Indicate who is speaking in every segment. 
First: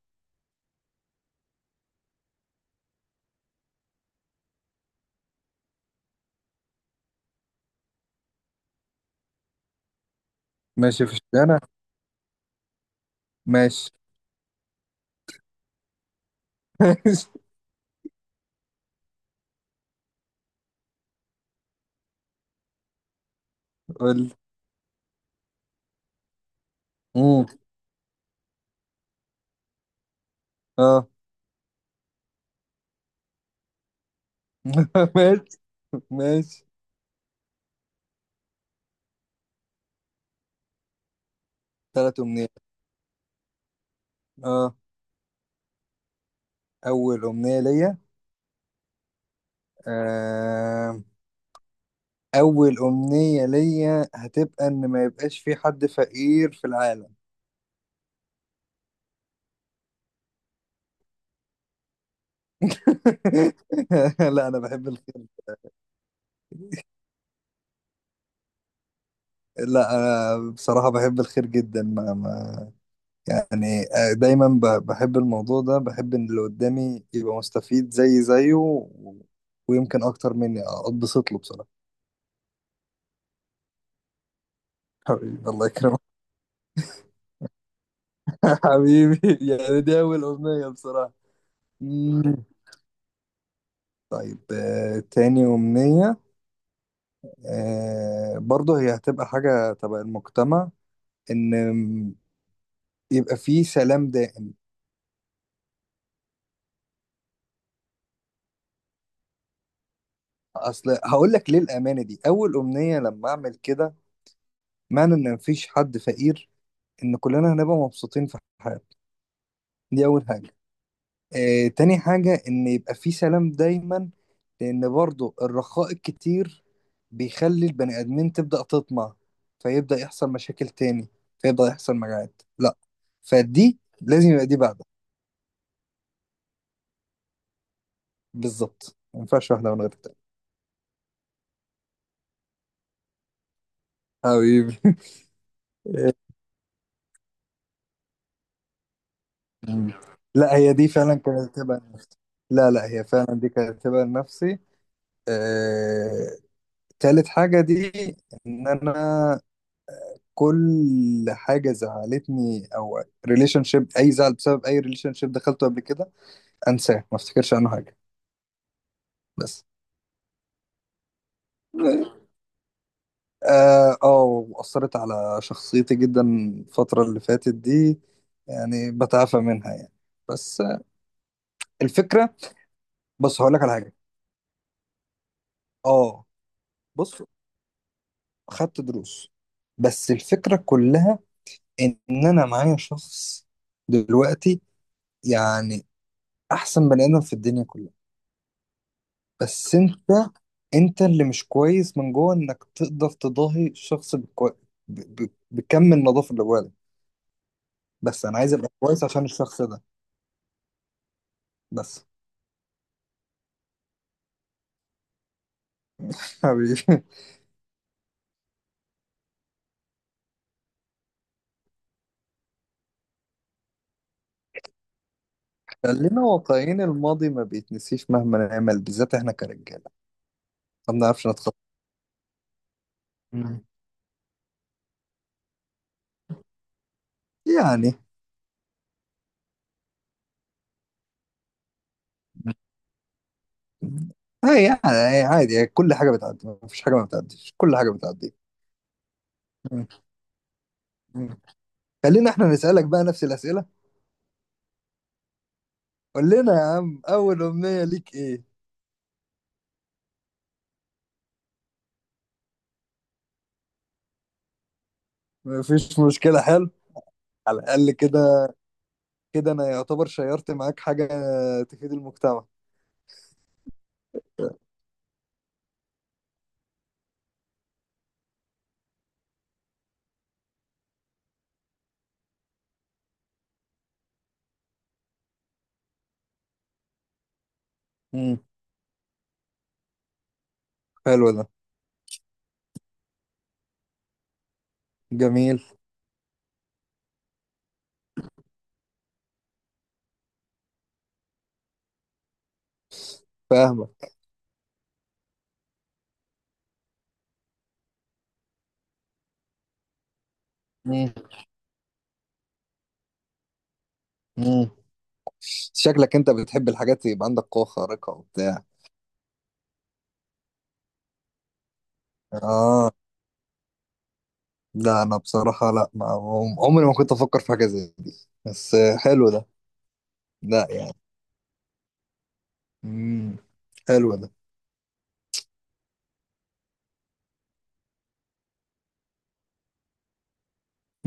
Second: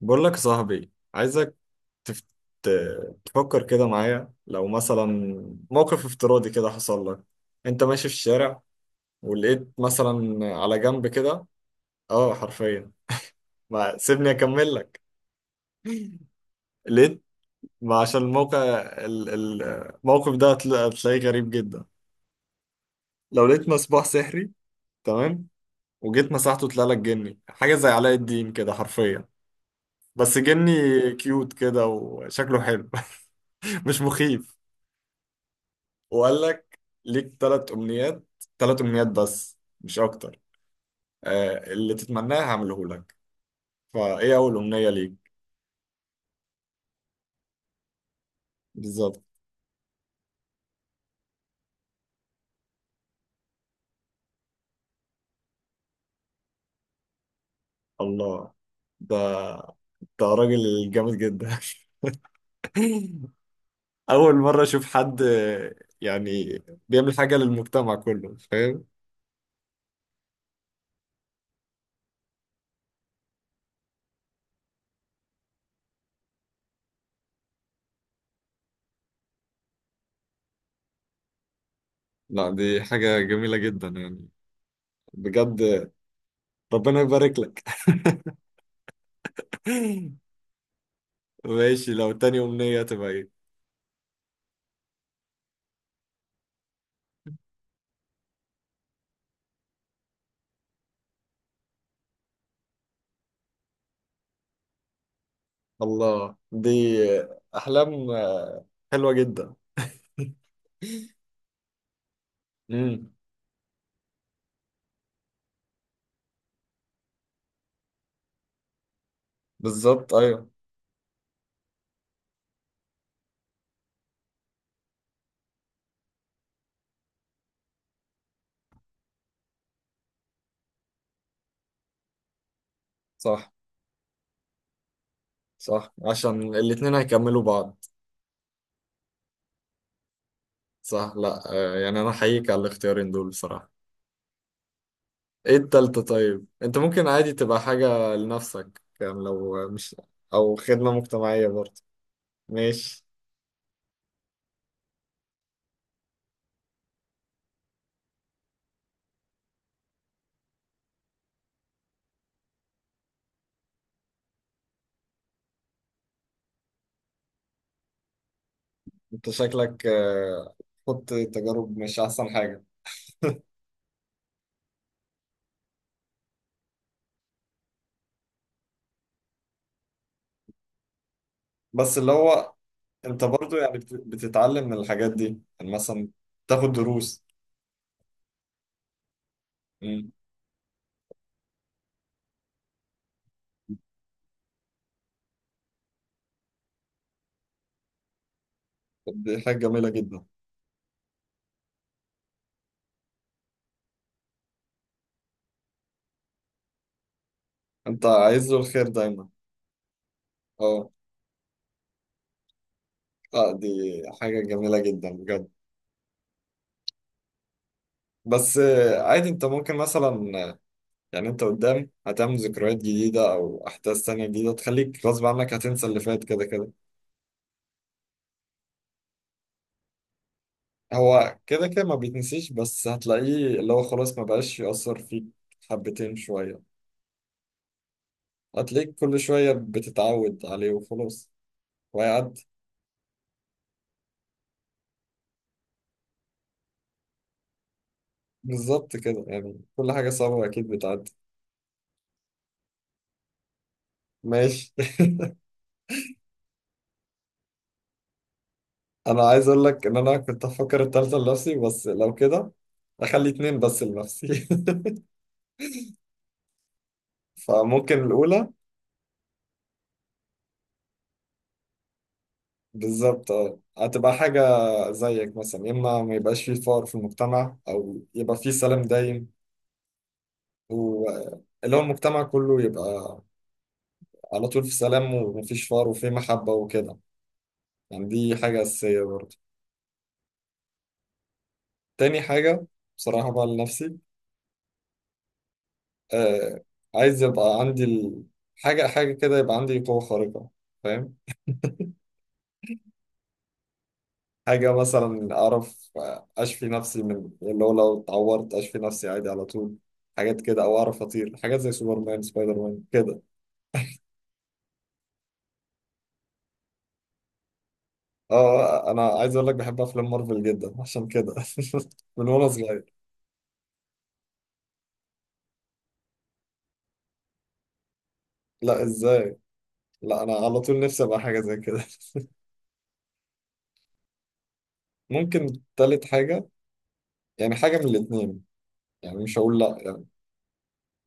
Speaker 1: بقول لك يا صاحبي، عايزك تفت... تفكر كده معايا. لو مثلا موقف افتراضي كده حصل لك، انت ماشي في الشارع ولقيت مثلا على جنب
Speaker 2: ماشي في
Speaker 1: كده.
Speaker 2: الشارع.
Speaker 1: اه حرفيا.
Speaker 2: ماشي.
Speaker 1: ما سيبني اكمل لك. لقيت،
Speaker 2: ماشي.
Speaker 1: ما عشان الموقع ال- ال- الموقف ده هتلاقيه غريب جدا. لو لقيت مصباح
Speaker 2: قول.
Speaker 1: سحري، تمام، وجيت مسحته طلع لك جني،
Speaker 2: امم.
Speaker 1: حاجة زي علاء الدين كده حرفيا، بس جني
Speaker 2: اه.
Speaker 1: كيوت كده وشكله حلو مش مخيف.
Speaker 2: ماشي
Speaker 1: وقال
Speaker 2: ماشي.
Speaker 1: لك: ليك 3 امنيات، 3 امنيات بس مش اكتر، آه اللي
Speaker 2: ثلاث
Speaker 1: تتمناه
Speaker 2: امنيات.
Speaker 1: هعمله لك. فايه اول
Speaker 2: اه،
Speaker 1: امنية ليك؟
Speaker 2: اول امنية ليا.
Speaker 1: بالظبط.
Speaker 2: آه. اول امنية ليا هتبقى ان ما يبقاش في حد فقير في العالم.
Speaker 1: الله، ده ده راجل جامد جدا اول
Speaker 2: لا انا
Speaker 1: مرة اشوف
Speaker 2: بحب
Speaker 1: حد
Speaker 2: الخير.
Speaker 1: يعني بيعمل حاجة للمجتمع كله، فاهم.
Speaker 2: لا انا بصراحة بحب الخير جدا، ما يعني. دايما بحب الموضوع ده، بحب ان اللي قدامي يبقى مستفيد زي زيه ويمكن اكتر مني، اتبسط له بصراحة.
Speaker 1: لا، دي حاجة جميلة جدا يعني.
Speaker 2: حبيبي، الله
Speaker 1: بجد،
Speaker 2: يكرمك.
Speaker 1: ربنا يبارك لك.
Speaker 2: حبيبي، يعني دي أول أمنية بصراحة.
Speaker 1: ماشي، لو تاني
Speaker 2: مم.
Speaker 1: امنية تبقى ايه؟
Speaker 2: طيب، تاني أمنية برضه هي هتبقى حاجة تبع المجتمع، إن يبقى فيه سلام دائم.
Speaker 1: الله دي احلام حلوة جدا
Speaker 2: أصل هقول لك ليه الأمانة دي أول أمنية.
Speaker 1: مم.
Speaker 2: لما أعمل كده معنى إن مفيش حد فقير، إن كلنا هنبقى مبسوطين في حياتنا. دي
Speaker 1: بالظبط
Speaker 2: أول
Speaker 1: ايوه.
Speaker 2: حاجة. تاني حاجة إن يبقى في سلام دايما، لأن برضو الرخاء الكتير بيخلي البني آدمين تبدأ تطمع، فيبدأ يحصل مشاكل تاني، فيبدأ يحصل مجاعات. لا،
Speaker 1: صح.
Speaker 2: فدي لازم يبقى دي بعدها.
Speaker 1: صح، عشان الاتنين هيكملوا بعض.
Speaker 2: بالظبط، ما ينفعش واحدة من غير التانية.
Speaker 1: صح، لا يعني انا احييك على الاختيارين دول بصراحة.
Speaker 2: حبيبي.
Speaker 1: ايه التالتة؟ طيب انت ممكن عادي تبقى حاجة لنفسك، يعني لو مش، او
Speaker 2: لا، هي دي
Speaker 1: خدمة
Speaker 2: فعلا
Speaker 1: مجتمعية
Speaker 2: كانت تبقى
Speaker 1: برضه.
Speaker 2: نفسي. لا لا، هي
Speaker 1: ماشي.
Speaker 2: فعلا دي كانت تبقى نفسي. آه... تالت حاجة دي إن أنا كل حاجه زعلتني او ريليشن شيب، اي زعل بسبب اي ريليشن شيب دخلته قبل كده، انساه، ما افتكرش عنه حاجه
Speaker 1: انت
Speaker 2: بس.
Speaker 1: شكلك خدت تجارب، مش احسن حاجة.
Speaker 2: اه، واثرت على شخصيتي جدا الفتره اللي فاتت دي، يعني بتعافى منها يعني. بس
Speaker 1: بس اللي
Speaker 2: الفكره،
Speaker 1: هو انت
Speaker 2: بص هقول
Speaker 1: برضو
Speaker 2: لك على
Speaker 1: يعني
Speaker 2: حاجه.
Speaker 1: بتتعلم من الحاجات دي، يعني مثلا
Speaker 2: اه،
Speaker 1: تاخد
Speaker 2: بص،
Speaker 1: دروس.
Speaker 2: خدت دروس. بس
Speaker 1: مم.
Speaker 2: الفكره كلها ان انا معايا شخص دلوقتي، يعني احسن بني ادم في الدنيا كلها.
Speaker 1: طب دي حاجة
Speaker 2: بس
Speaker 1: جميلة
Speaker 2: انت,
Speaker 1: جدا.
Speaker 2: انت اللي مش كويس من جوه، انك تقدر تضاهي الشخص بكم النظافه اللي جواك.
Speaker 1: انت
Speaker 2: بس انا
Speaker 1: عايز
Speaker 2: عايز
Speaker 1: له
Speaker 2: ابقى
Speaker 1: الخير
Speaker 2: كويس عشان
Speaker 1: دايما.
Speaker 2: الشخص ده
Speaker 1: اه.
Speaker 2: بس.
Speaker 1: اه دي حاجة جميلة جدا بجد.
Speaker 2: حبيبي.
Speaker 1: بس عادي انت ممكن مثلا، آه، يعني انت قدام هتعمل ذكريات جديدة او احداث تانية جديدة تخليك غصب عنك هتنسى اللي
Speaker 2: خلينا
Speaker 1: فات كده كده.
Speaker 2: واقعيين، الماضي ما بيتنسيش مهما نعمل، بالذات احنا كرجاله ما بنعرفش
Speaker 1: هو
Speaker 2: نتخطى.
Speaker 1: كده كده ما بيتنسيش، بس هتلاقيه
Speaker 2: مم.
Speaker 1: اللي هو خلاص ما بقاش يأثر فيك. حبتين شوية،
Speaker 2: يعني
Speaker 1: هتلاقيك كل شوية بتتعود عليه وخلاص، وهيعدي.
Speaker 2: هي، يعني هي عادي، هي كل حاجه بتعدي، ما فيش حاجه ما بتعديش، كل حاجه بتعدي.
Speaker 1: بالظبط كده، يعني
Speaker 2: مم.
Speaker 1: كل حاجة صعبة أكيد بتعدي.
Speaker 2: مم. خلينا احنا نسالك بقى نفس الاسئله.
Speaker 1: ماشي.
Speaker 2: قول لنا يا عم، اول امنيه ليك ايه؟
Speaker 1: أنا عايز أقول لك إن أنا كنت أفكر التالتة لنفسي، بس لو كده أخلي اتنين بس لنفسي
Speaker 2: ما فيش مشكله، حلو. على الأقل
Speaker 1: فممكن الأولى
Speaker 2: كده كده أنا يعتبر شيرت معاك حاجة تفيد المجتمع.
Speaker 1: بالظبط اه هتبقى حاجة زيك مثلا، يا إما ما يبقاش فيه فقر في المجتمع أو يبقى فيه سلام دايم، واللي هو المجتمع كله يبقى على طول في سلام ومفيش فقر وفيه محبة وكده. يعني دي
Speaker 2: امم،
Speaker 1: حاجة أساسية برضه.
Speaker 2: حلو ده.
Speaker 1: تاني حاجة بصراحة بقى لنفسي،
Speaker 2: جميل.
Speaker 1: آه، عايز يبقى عندي حاجة حاجة كده، يبقى عندي قوة خارقة، فاهم.
Speaker 2: فاهمك.
Speaker 1: حاجة مثلا أعرف أشفي نفسي من اللي هو لو اتعورت أشفي نفسي عادي على طول، حاجات كده، أو أعرف
Speaker 2: امم.
Speaker 1: أطير، حاجات زي سوبرمان سبايدر مان كده.
Speaker 2: امم. شكلك أنت بتحب الحاجات يبقى عندك قوة خارقة وبتاع.
Speaker 1: أه أنا عايز أقول لك بحب أفلام مارفل جدا عشان كده من وأنا
Speaker 2: آه.
Speaker 1: صغير.
Speaker 2: لا أنا بصراحة، لا، ما عمري ما كنت أفكر في حاجة زي دي، بس
Speaker 1: لا
Speaker 2: حلو
Speaker 1: إزاي،
Speaker 2: ده.
Speaker 1: لا أنا على
Speaker 2: لا
Speaker 1: طول
Speaker 2: يعني.
Speaker 1: نفسي أبقى حاجة زي كده.
Speaker 2: امم، حلو ده.
Speaker 1: ممكن تالت حاجة، يعني حاجة من الاتنين، يعني مش هقول لأ يعني،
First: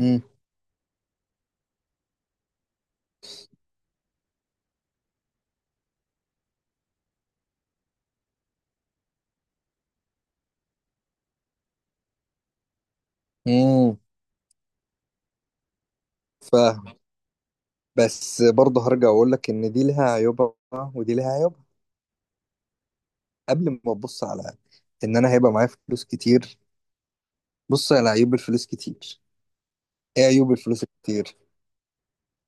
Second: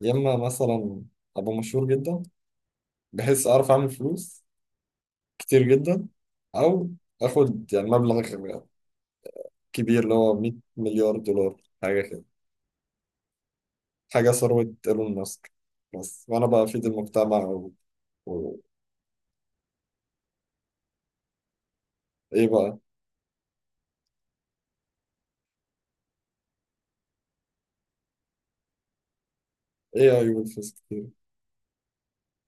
Speaker 1: يا إما مثلا أبقى مشهور جدا بحيث أعرف أعمل فلوس كتير جدا، أو آخد يعني مبلغ كبير اللي هو 100 مليار دولار حاجة كده،
Speaker 2: امم.
Speaker 1: حاجة ثروة ايلون ماسك، بس وأنا بقى أفيد
Speaker 2: فاهم.
Speaker 1: المجتمع
Speaker 2: بس
Speaker 1: و...
Speaker 2: برضه هرجع أقول لك إن دي لها عيوبها ودي لها عيوبها.
Speaker 1: إيه بقى؟
Speaker 2: قبل ما تبص على ان انا هيبقى معايا فلوس كتير، بص على عيوب الفلوس كتير.
Speaker 1: إيه
Speaker 2: ايه
Speaker 1: عيوب
Speaker 2: عيوب
Speaker 1: الفلوس
Speaker 2: الفلوس
Speaker 1: كتير؟
Speaker 2: كتير؟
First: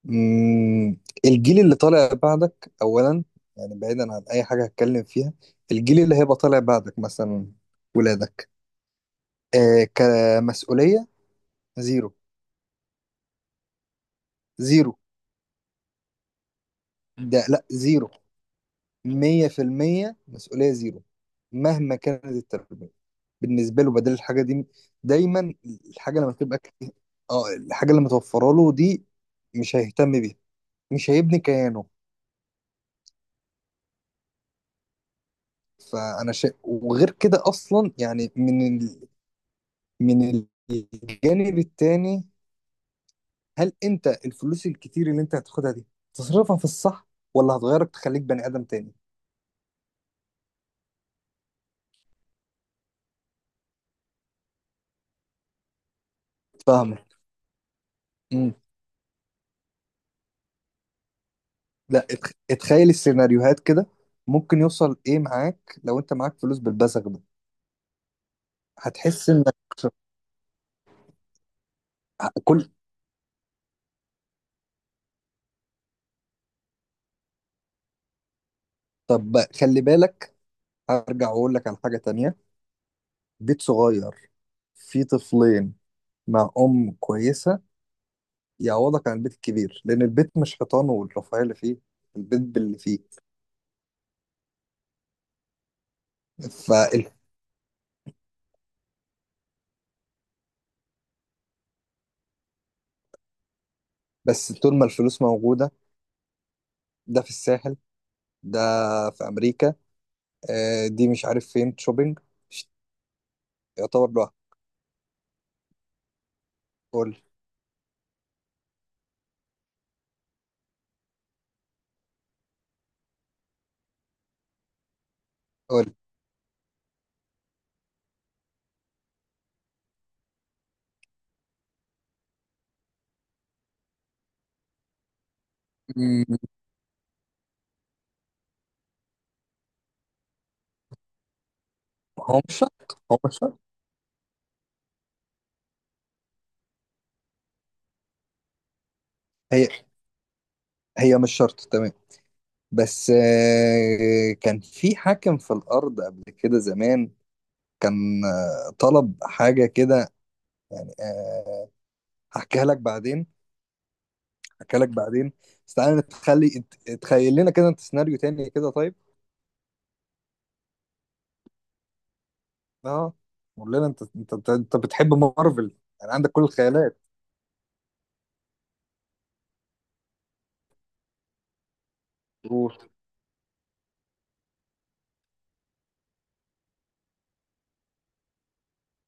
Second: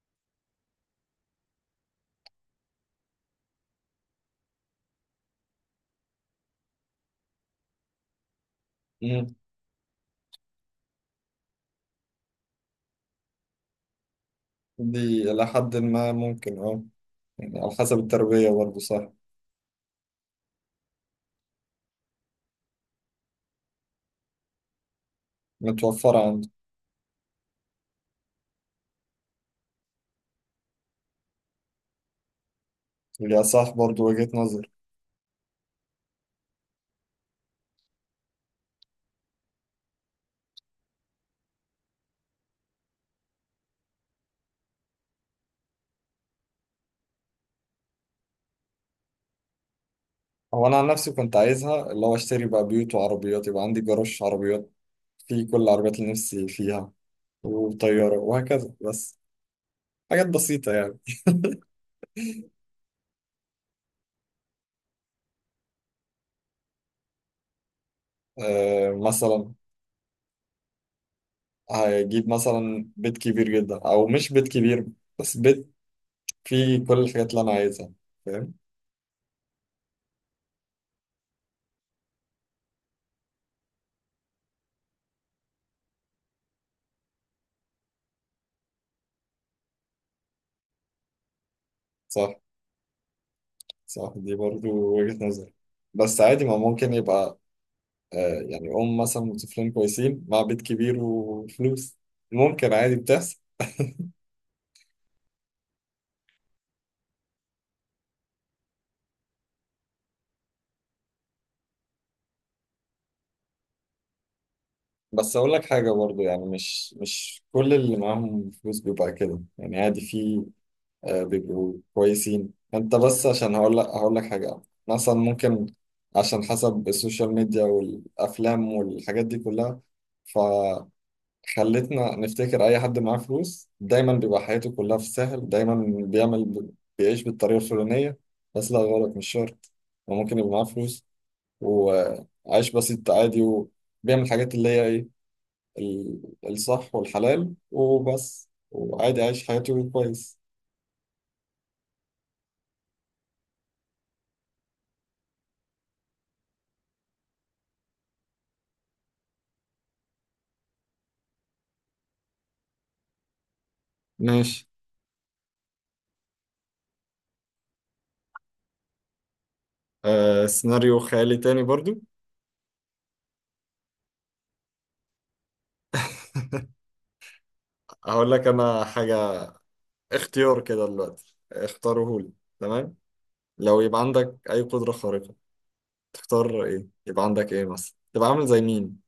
Speaker 2: مم. الجيل اللي طالع بعدك اولا، يعني بعيدا عن اي حاجه هتكلم فيها، الجيل اللي هيبقى طالع بعدك مثلا، ولادك،
Speaker 1: مم.
Speaker 2: آه، كمسؤوليه زيرو. زيرو.
Speaker 1: دي إلى حد ما ممكن أه.
Speaker 2: ده
Speaker 1: يعني
Speaker 2: لا
Speaker 1: على حسب
Speaker 2: زيرو.
Speaker 1: التربية برضه، صح.
Speaker 2: 100% مسؤولية زيرو مهما كانت التربية. بالنسبة له بدل الحاجة دي دايما،
Speaker 1: متوفرة
Speaker 2: الحاجة لما
Speaker 1: عنده.
Speaker 2: تبقى، اه، الحاجة اللي متوفرة له دي مش هيهتم بيها، مش هيبني كيانه.
Speaker 1: يا، صح برضه وجهة نظر.
Speaker 2: وغير كده اصلا، يعني من الجانب التاني، هل انت الفلوس الكتير اللي انت هتاخدها دي تصرفها في الصح، ولا هتغيرك تخليك بني ادم تاني؟
Speaker 1: هو أنا عن نفسي كنت عايزها اللي هو أشتري بقى بيوت وعربيات، يبقى عندي جراج عربيات فيه كل العربيات اللي نفسي فيها
Speaker 2: فاهمك.
Speaker 1: وطيارة
Speaker 2: امم.
Speaker 1: وهكذا، بس حاجات بسيطة يعني.
Speaker 2: لا اتخيل السيناريوهات كده، ممكن يوصل ايه معاك لو انت معاك فلوس بالبزغ ده.
Speaker 1: أه
Speaker 2: هتحس
Speaker 1: مثلا
Speaker 2: انك
Speaker 1: هيجيب
Speaker 2: كل،
Speaker 1: مثلا بيت كبير جدا او مش بيت كبير، بس بيت فيه كل الحاجات اللي انا عايزها، فاهم.
Speaker 2: طب بقى، خلي بالك، هرجع واقول لك على حاجة تانية. بيت صغير فيه طفلين مع ام كويسة يعوضك عن البيت الكبير، لان البيت مش حيطانه والرفاهيه اللي فيه،
Speaker 1: صح.
Speaker 2: البيت باللي فيه.
Speaker 1: صح دي برضو وجهة نظر، بس عادي ما ممكن
Speaker 2: فال...
Speaker 1: يبقى آه يعني ام مثلا وطفلين كويسين مع بيت كبير وفلوس، ممكن عادي بتحصل.
Speaker 2: بس طول ما الفلوس موجوده، ده في الساحل، ده في امريكا، دي مش عارف فين شوبينج، ش- يعتبر لوحده.
Speaker 1: بس اقول لك حاجة برضو، يعني مش
Speaker 2: قول.
Speaker 1: مش كل اللي معاهم فلوس بيبقى كده، يعني عادي في بيبقوا كويسين. انت بس عشان هقول لك حاجة مثلا ممكن،
Speaker 2: قول.
Speaker 1: عشان حسب السوشيال ميديا والأفلام والحاجات دي كلها، فخلتنا نفتكر أي حد معاه فلوس دايما بيبقى حياته كلها في الساحل دايما،
Speaker 2: مم،
Speaker 1: بيعمل، بيعيش بالطريقة الفلانية. بس لا، غلط، مش شرط. وممكن يبقى معاه فلوس
Speaker 2: هو مش
Speaker 1: وعايش
Speaker 2: شرط،
Speaker 1: بسيط
Speaker 2: هو مش
Speaker 1: عادي
Speaker 2: شرط.
Speaker 1: وبيعمل الحاجات اللي هي إيه، الصح والحلال وبس، وعادي عايش
Speaker 2: هي،
Speaker 1: حياته كويس.
Speaker 2: هي مش شرط، تمام. بس كان في حاكم في الارض قبل كده زمان، كان طلب حاجه كده، يعني هحكيها لك بعدين،
Speaker 1: ماشي
Speaker 2: اكلك بعدين. بس تعالى نتخلي، تخيل لنا كده انت سيناريو تاني كده طيب.
Speaker 1: آه سيناريو خيالي تاني برضو.
Speaker 2: اه. قول لنا انت، انت بتحب مارفل يعني عندك كل الخيالات.
Speaker 1: هقول لك انا حاجة، اختيار كده دلوقتي اختاره لي.
Speaker 2: قول.
Speaker 1: تمام. لو يبقى عندك اي قدرة خارقة، تختار ايه؟ يبقى عندك ايه مثلا؟ تبقى عامل زي مين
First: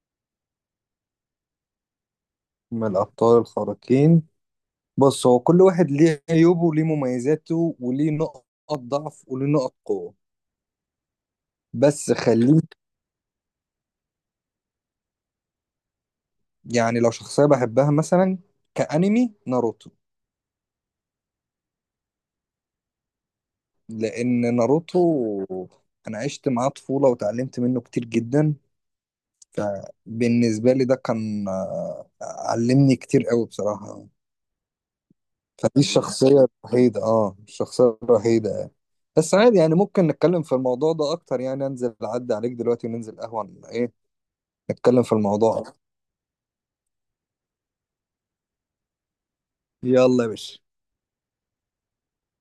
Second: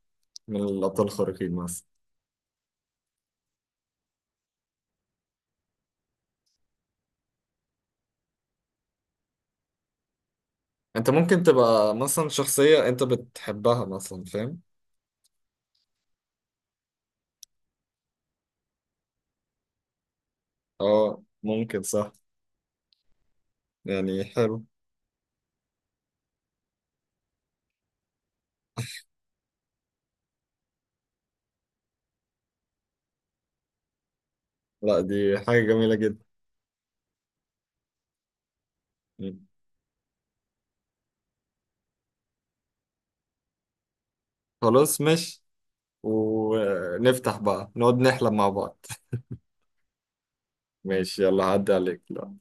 Speaker 1: من الابطال الخارقين مثلا؟
Speaker 2: من الابطال الخارقين، بص، هو كل واحد ليه عيوبه وليه مميزاته وليه نقط ضعف وليه نقط قوة.
Speaker 1: انت ممكن تبقى
Speaker 2: بس
Speaker 1: مثلا
Speaker 2: خليك،
Speaker 1: شخصية انت بتحبها مثلا، فاهم.
Speaker 2: يعني لو شخصية بحبها مثلا كأنمي ناروتو،
Speaker 1: اه ممكن، صح. يعني
Speaker 2: لأن
Speaker 1: حلو.
Speaker 2: ناروتو أنا عشت معاه طفولة وتعلمت منه كتير جدا، فبالنسبة لي ده كان، علمني كتير قوي بصراحة.
Speaker 1: لا دي حاجة
Speaker 2: فدي
Speaker 1: جميلة جدا.
Speaker 2: الشخصية الوحيدة، الشخصية الوحيدة. بس
Speaker 1: مم.
Speaker 2: عادي يعني، ممكن نتكلم في الموضوع ده أكتر، يعني أنزل أعدي عليك دلوقتي وننزل قهوة إيه،
Speaker 1: خلاص
Speaker 2: نتكلم في
Speaker 1: ماشي.
Speaker 2: الموضوع أكتر.
Speaker 1: ونفتح بقى نقعد نحلم مع بعض.
Speaker 2: يلا يا باشا.
Speaker 1: ماشي، يلا عدى عليك لا.